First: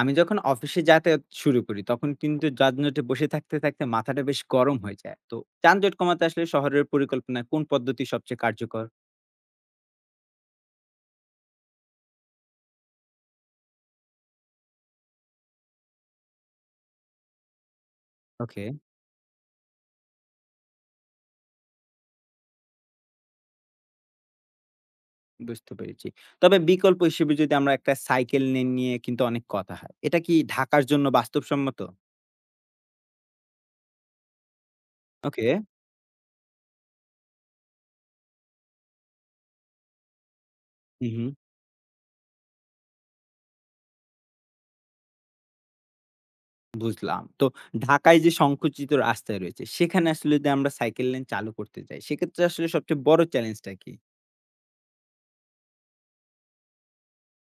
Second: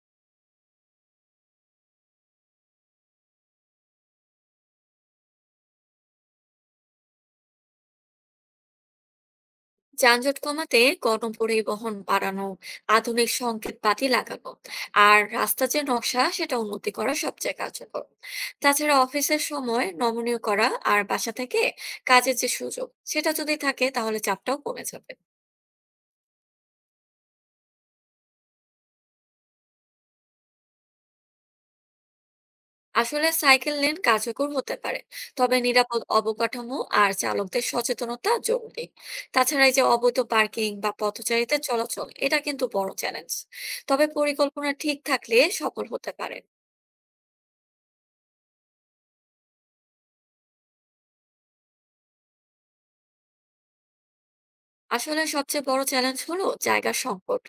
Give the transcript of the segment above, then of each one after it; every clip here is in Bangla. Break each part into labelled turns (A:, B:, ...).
A: আমি যখন অফিসে যাতায়াত শুরু করি তখন কিন্তু যানজটে বসে থাকতে থাকতে মাথাটা বেশ গরম হয়ে যায়। তো যানজট কমাতে আসলে শহরের পরিকল্পনায় কোন পদ্ধতি সবচেয়ে কার্যকর?
B: যানজট কমাতে গণপরিবহন বাড়ানো, আধুনিক সংকেত বাতি লাগানো আর রাস্তার যে নকশা সেটা উন্নতি করা সবচেয়ে কার্যকর।
A: ওকে,
B: তাছাড়া অফিসের সময় নমনীয় করা আর বাসা থেকে কাজের যে সুযোগ সেটা যদি থাকে তাহলে চাপটাও কমে যাবে।
A: বুঝতে পেরেছি। তবে বিকল্প হিসেবে যদি আমরা একটা সাইকেল লেন নিয়ে কিন্তু অনেক কথা হয়, এটা কি ঢাকার জন্য বাস্তবসম্মত?
B: আসলে সাইকেল লেন কার্যকর হতে পারে,
A: ওকে।
B: তবে নিরাপদ অবকাঠামো আর চালকদের সচেতনতা জরুরি। তাছাড়া এই যে অবৈধ পার্কিং বা
A: হুম, হুম।
B: পথচারীদের চলাচল, এটা কিন্তু বড় চ্যালেঞ্জ। তবে পরিকল্পনা ঠিক থাকলে সফল হতে পারে।
A: বুঝলাম। তো ঢাকায় যে সংকুচিত রাস্তায় রয়েছে সেখানে আসলে যদি আমরা সাইকেল লেন চালু করতে যাই সেক্ষেত্রে আসলে সবচেয়ে বড় চ্যালেঞ্জটা কি?
B: আসলে সবচেয়ে বড় চ্যালেঞ্জ হলো জায়গার সংকট,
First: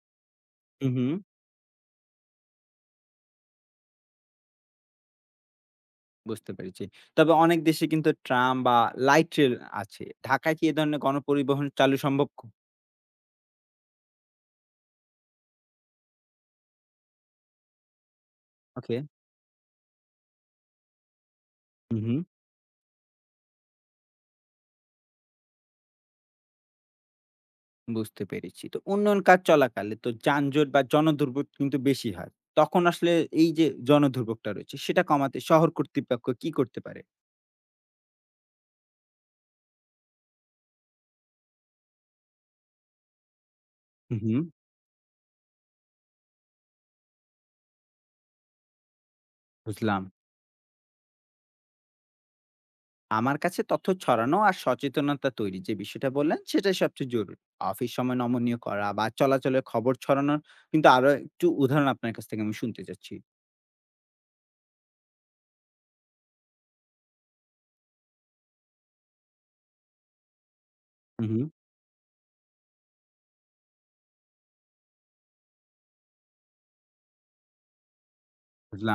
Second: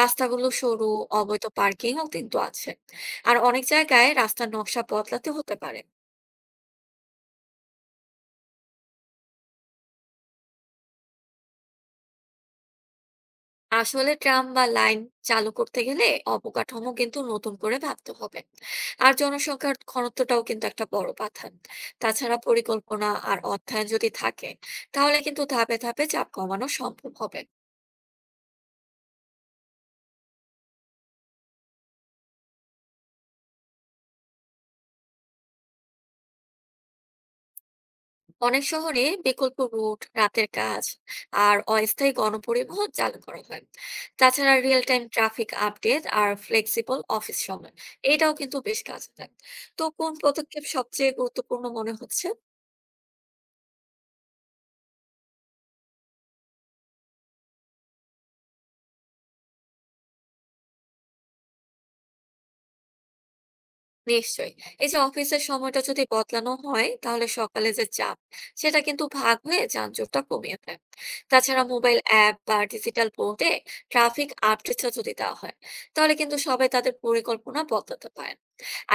B: রাস্তাগুলো সরু,
A: হুম, হুম।
B: অবৈধ পার্কিংও কিন্তু আছে, আর অনেক জায়গায় রাস্তার নকশা বদলাতে হতে পারে।
A: বুঝতে পেরেছি। তবে অনেক দেশে কিন্তু ট্রাম বা লাইট রেল আছে। ঢাকায় কি এ ধরনের গণপরিবহন চালু সম্ভব?
B: আসলে ট্রাম বা লাইন চালু করতে গেলে অবকাঠামো কিন্তু নতুন করে ভাবতে হবে।
A: ওকে।
B: আর জনসংখ্যার ঘনত্বটাও কিন্তু একটা বড় বাধা।
A: হু, হু।
B: তাছাড়া পরিকল্পনা আর অর্থায়ন যদি থাকে, তাহলে কিন্তু ধাপে ধাপে চাপ কমানো সম্ভব হবে।
A: বুঝতে পেরেছি। তো উন্নয়ন কাজ চলাকালে তো যানজট বা জনদুর্ভোগ কিন্তু বেশি হয়। তখন আসলে এই যে জনদুর্ভোগটা রয়েছে সেটা কমাতে শহর কর্তৃপক্ষ কি করতে পারে?
B: অনেক শহরে বিকল্প রুট, রাতের কাজ আর অস্থায়ী গণপরিবহন চালু করা হয়।
A: হু, হু।
B: তাছাড়া রিয়েল টাইম ট্রাফিক আপডেট আর ফ্লেক্সিবল অফিস সময়, এটাও কিন্তু বেশ কাজে দেয়। তো
A: বুঝলাম।
B: কোন পদক্ষেপ সবচেয়ে গুরুত্বপূর্ণ মনে হচ্ছে?
A: আমার কাছে তথ্য ছড়ানো আর সচেতনতা তৈরি যে বিষয়টা বললেন সেটাই সবচেয়ে জরুরি। অফিস সময় নমনীয় করা বা চলাচলের খবর ছড়ানোর কিন্তু আরো একটু উদাহরণ আপনার কাছ থেকে আমি শুনতে চাচ্ছি।
B: নিশ্চয়ই, এই যে অফিসের সময়টা যদি বদলানো হয় তাহলে সকালে যে চাপ সেটা কিন্তু ভাগ হয়ে যানজটটা কমিয়ে দেয়।
A: হু, হু।
B: তাছাড়া মোবাইল অ্যাপ বা ডিজিটাল বোর্ডে ট্রাফিক আপডেটটা যদি দেওয়া হয়, তাহলে কিন্তু সবাই তাদের পরিকল্পনা বদলাতে পারেন।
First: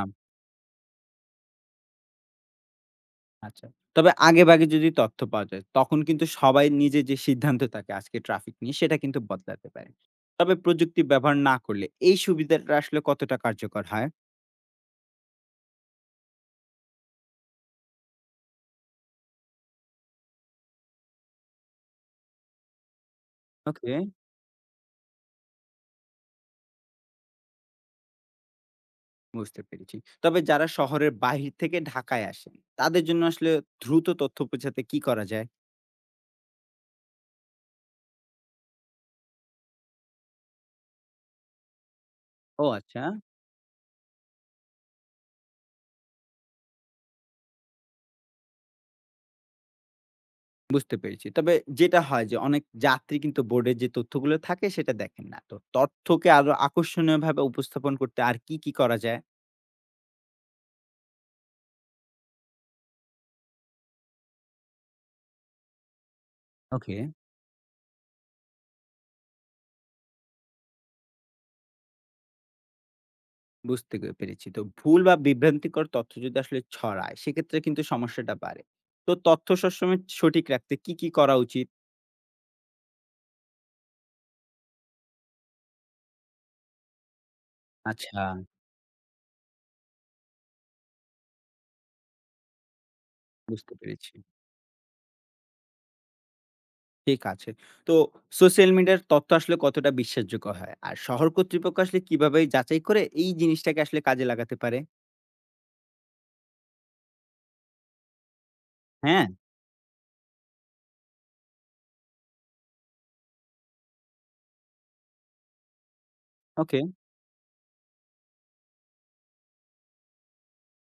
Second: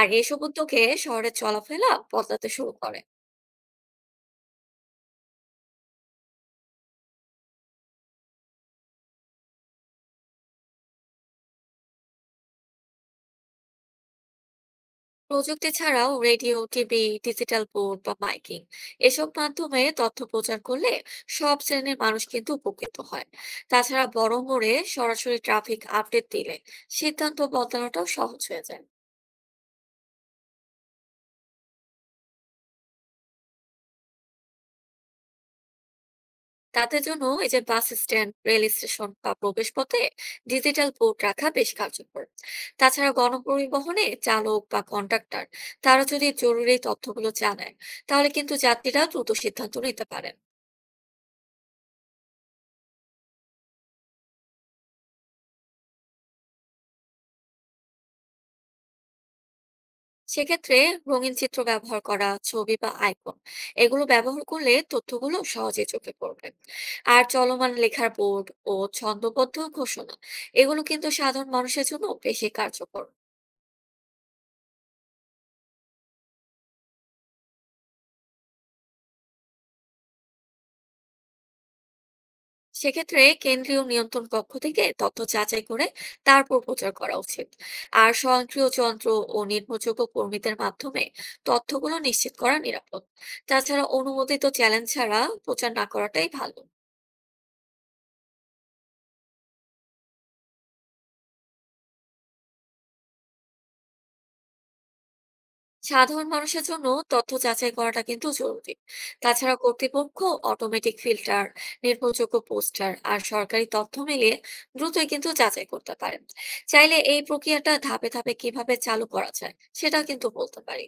B: আর এইসব উদ্যোগে শহরের চলাফেরা বদলাতে শুরু করে।
A: আচ্ছা। তবে আগেভাগে যদি তথ্য পাওয়া যায়, তখন কিন্তু সবাই নিজের যে সিদ্ধান্ত থাকে আজকে ট্রাফিক নিয়ে সেটা কিন্তু বদলাতে পারে। তবে প্রযুক্তি ব্যবহার না করলে এই সুবিধাটা আসলে কতটা কার্যকর হয়?
B: প্রযুক্তি ছাড়াও রেডিও, টিভি, ডিজিটাল বোর্ড বা মাইকিং, এসব মাধ্যমে তথ্য প্রচার করলে সব শ্রেণীর মানুষ কিন্তু উপকৃত হয়।
A: ওকে,
B: তাছাড়া বড় মোড়ে সরাসরি ট্রাফিক আপডেট দিলে সিদ্ধান্ত বদলানোটাও সহজ হয়ে যায়।
A: বুঝতে পেরেছি। তবে যারা শহরের বাহির থেকে ঢাকায় আসেন, তাদের জন্য আসলে দ্রুত তথ্য পৌঁছাতে কি করা যায়?
B: তাদের জন্য এই যে বাস স্ট্যান্ড, রেল স্টেশন বা প্রবেশপথে ডিজিটাল বোর্ড রাখা বেশ কার্যকর।
A: ও আচ্ছা,
B: তাছাড়া গণপরিবহনে চালক বা কন্ডাক্টর, তারা যদি জরুরি তথ্যগুলো জানায় তাহলে কিন্তু যাত্রীরা দ্রুত সিদ্ধান্ত নিতে পারেন।
A: বুঝতে পেরেছি। তবে যেটা হয় যে অনেক যাত্রী কিন্তু বোর্ডের যে তথ্যগুলো থাকে সেটা দেখেন না। তো তথ্যকে আরো আকর্ষণীয়ভাবে উপস্থাপন করতে আর কি, কি করা যায়?
B: সেক্ষেত্রে রঙিন চিত্র ব্যবহার করা, ছবি বা আইকন, এগুলো ব্যবহার করলে তথ্যগুলো সহজে চোখে পড়বে।
A: ওকে।
B: আর চলমান লেখার বোর্ড ও ছন্দবদ্ধ ঘোষণা, এগুলো কিন্তু সাধারণ মানুষের জন্য বেশি কার্যকর।
A: বুঝতে পেরেছি। তো ভুল বা বিভ্রান্তিকর তথ্য যদি আসলে ছড়ায়, সেক্ষেত্রে কিন্তু সমস্যাটা বাড়ে। তো তথ্য সবসময় সঠিক রাখতে কি, কি করা উচিত?
B: সেক্ষেত্রে কেন্দ্রীয় নিয়ন্ত্রণ কক্ষ থেকে তথ্য যাচাই করে তারপর প্রচার করা উচিত। আর
A: আচ্ছা।
B: স্বয়ংক্রিয় যন্ত্র ও নির্ভরযোগ্য কর্মীদের মাধ্যমে তথ্যগুলো নিশ্চিত করা নিরাপদ।
A: বুঝতে
B: তাছাড়া
A: পেরেছি।
B: অনুমোদিত চ্যালেঞ্জ ছাড়া প্রচার না করাটাই ভালো।
A: ঠিক আছে। তো সোশ্যাল মিডিয়ার তথ্য আসলে কতটা বিশ্বাসযোগ্য হয়? আর শহর কর্তৃপক্ষ আসলে কিভাবে যাচাই করে এই জিনিসটাকে আসলে কাজে লাগাতে পারে?
B: সাধারণ মানুষের জন্য তথ্য যাচাই করাটা কিন্তু জরুরি।
A: হ্যাঁ,
B: তাছাড়া কর্তৃপক্ষ অটোমেটিক ফিল্টার, নির্ভরযোগ্য পোস্টার আর সরকারি তথ্য মিলিয়ে দ্রুতই কিন্তু যাচাই করতে পারেন।
A: ওকে।
B: চাইলে এই প্রক্রিয়াটা ধাপে ধাপে কিভাবে চালু করা যায় সেটা কিন্তু বলতে পারি।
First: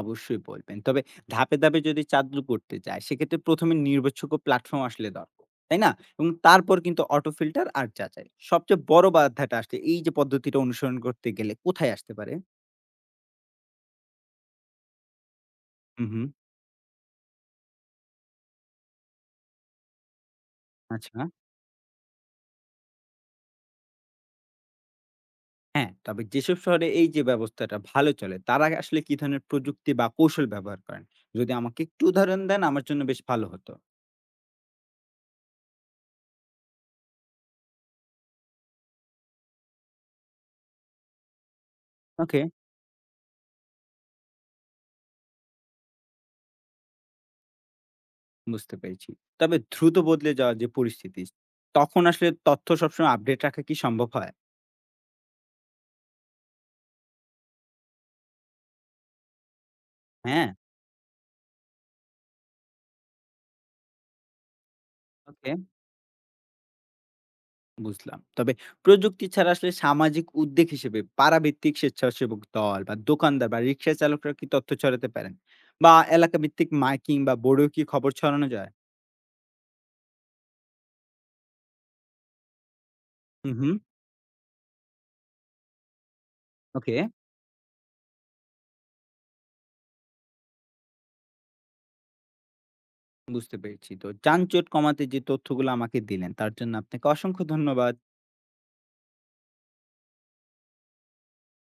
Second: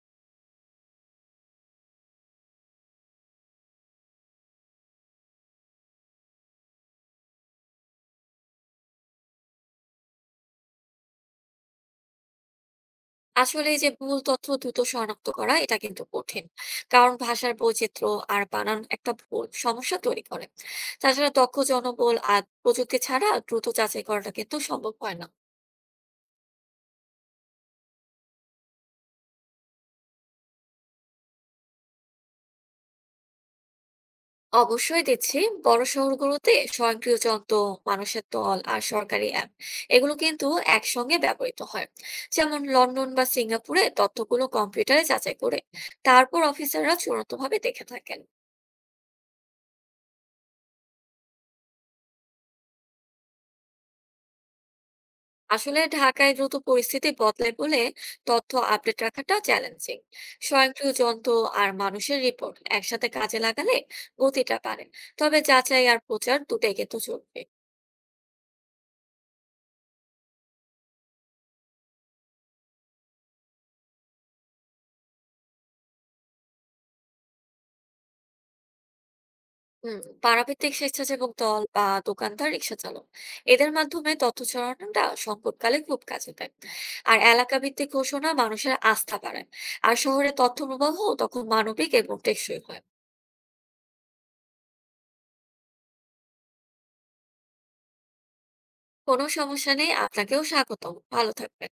A: অবশ্যই বলবেন। তবে ধাপে, ধাপে যদি চালু করতে চায় সেক্ষেত্রে ১ম এ নির্ভরযোগ্য প্ল্যাটফর্ম আসলে দরকার। তাই না? এবং তারপর কিন্তু অটো ফিল্টার আর যাচাই। সবচেয়ে বড় বাধাটা আসলে এই যে পদ্ধতিটা অনুসরণ করতে গেলে কোথায় আসতে পারে?
B: আসলে এই যে ভুল তথ্য দ্রুত শনাক্ত করা এটা কিন্তু
A: হুম, হুম।
B: কঠিন, কারণ ভাষার বৈচিত্র্য আর বানান একটা ভুল সমস্যা তৈরি করে।
A: আচ্ছা।
B: তাছাড়া দক্ষ জনবল আর প্রযুক্তি ছাড়া দ্রুত যাচাই করাটা কিন্তু সম্ভব হয় না।
A: হ্যাঁ, তবে যেসব শহরে এই যে ব্যবস্থাটা ভালো চলে তারা আসলে কি ধরনের প্রযুক্তি বা কৌশল ব্যবহার করেন? যদি আমাকে একটু উদাহরণ দেন আমার জন্য বেশ ভালো হতো।
B: অবশ্যই দিচ্ছি। বড় শহরগুলোতে স্বয়ংক্রিয় যন্ত্র, মানুষের দল আর সরকারি অ্যাপ, এগুলো কিন্তু একসঙ্গে ব্যবহৃত হয়।
A: ওকে,
B: যেমন লন্ডন বা সিঙ্গাপুরে তথ্যগুলো কম্পিউটারে যাচাই করে তারপর অফিসাররা চূড়ান্ত ভাবে দেখে থাকেন।
A: বুঝতে পেরেছি। তবে দ্রুত বদলে যাওয়ার যে পরিস্থিতি তখন আসলে তথ্য সবসময় আপডেট রাখা কি সম্ভব হয়?
B: আসলে ঢাকায় দ্রুত পরিস্থিতি বদলায় বলে তথ্য আপডেট রাখাটা চ্যালেঞ্জিং।
A: হ্যাঁ,
B: স্বয়ংক্রিয় যন্ত্র আর মানুষের রিপোর্ট একসাথে কাজে লাগালে গতিটা বাড়ে। তবে
A: ওকে।
B: যাচাই আর প্রচার দুটাই কিন্তু জরুরি।
A: বুঝলাম। তবে প্রযুক্তি ছাড়া আসলে সামাজিক উদ্যোগ হিসেবে পাড়াভিত্তিক স্বেচ্ছাসেবক দল বা দোকানদার বা রিক্সা চালকরা কি তথ্য ছড়াতে পারেন? বা এলাকা ভিত্তিক মাইকিং বা বোর্ডেও কি খবর ছড়ানো যায়?
B: হুম, পাড়াভিত্তিক স্বেচ্ছাসেবক দল বা দোকানদার, রিক্সা চালক,
A: হুম,
B: এদের
A: হুম।
B: মাধ্যমে তথ্য ছড়ানোটা সংকটকালে খুব কাজে দেয়।
A: ওকে,
B: আর এলাকা ভিত্তিক ঘোষণা মানুষের আস্থা বাড়ায়, আর শহরে তথ্য প্রবাহ তখন মানবিক এবং টেকসই হয়।
A: বুঝতে পেরেছি। তো যানজট কমাতে যে তথ্যগুলো আমাকে দিলেন তার জন্য আপনাকে অসংখ্য ধন্যবাদ।
B: কোনো সমস্যা নেই, আপনাকেও স্বাগতম, ভালো থাকবেন।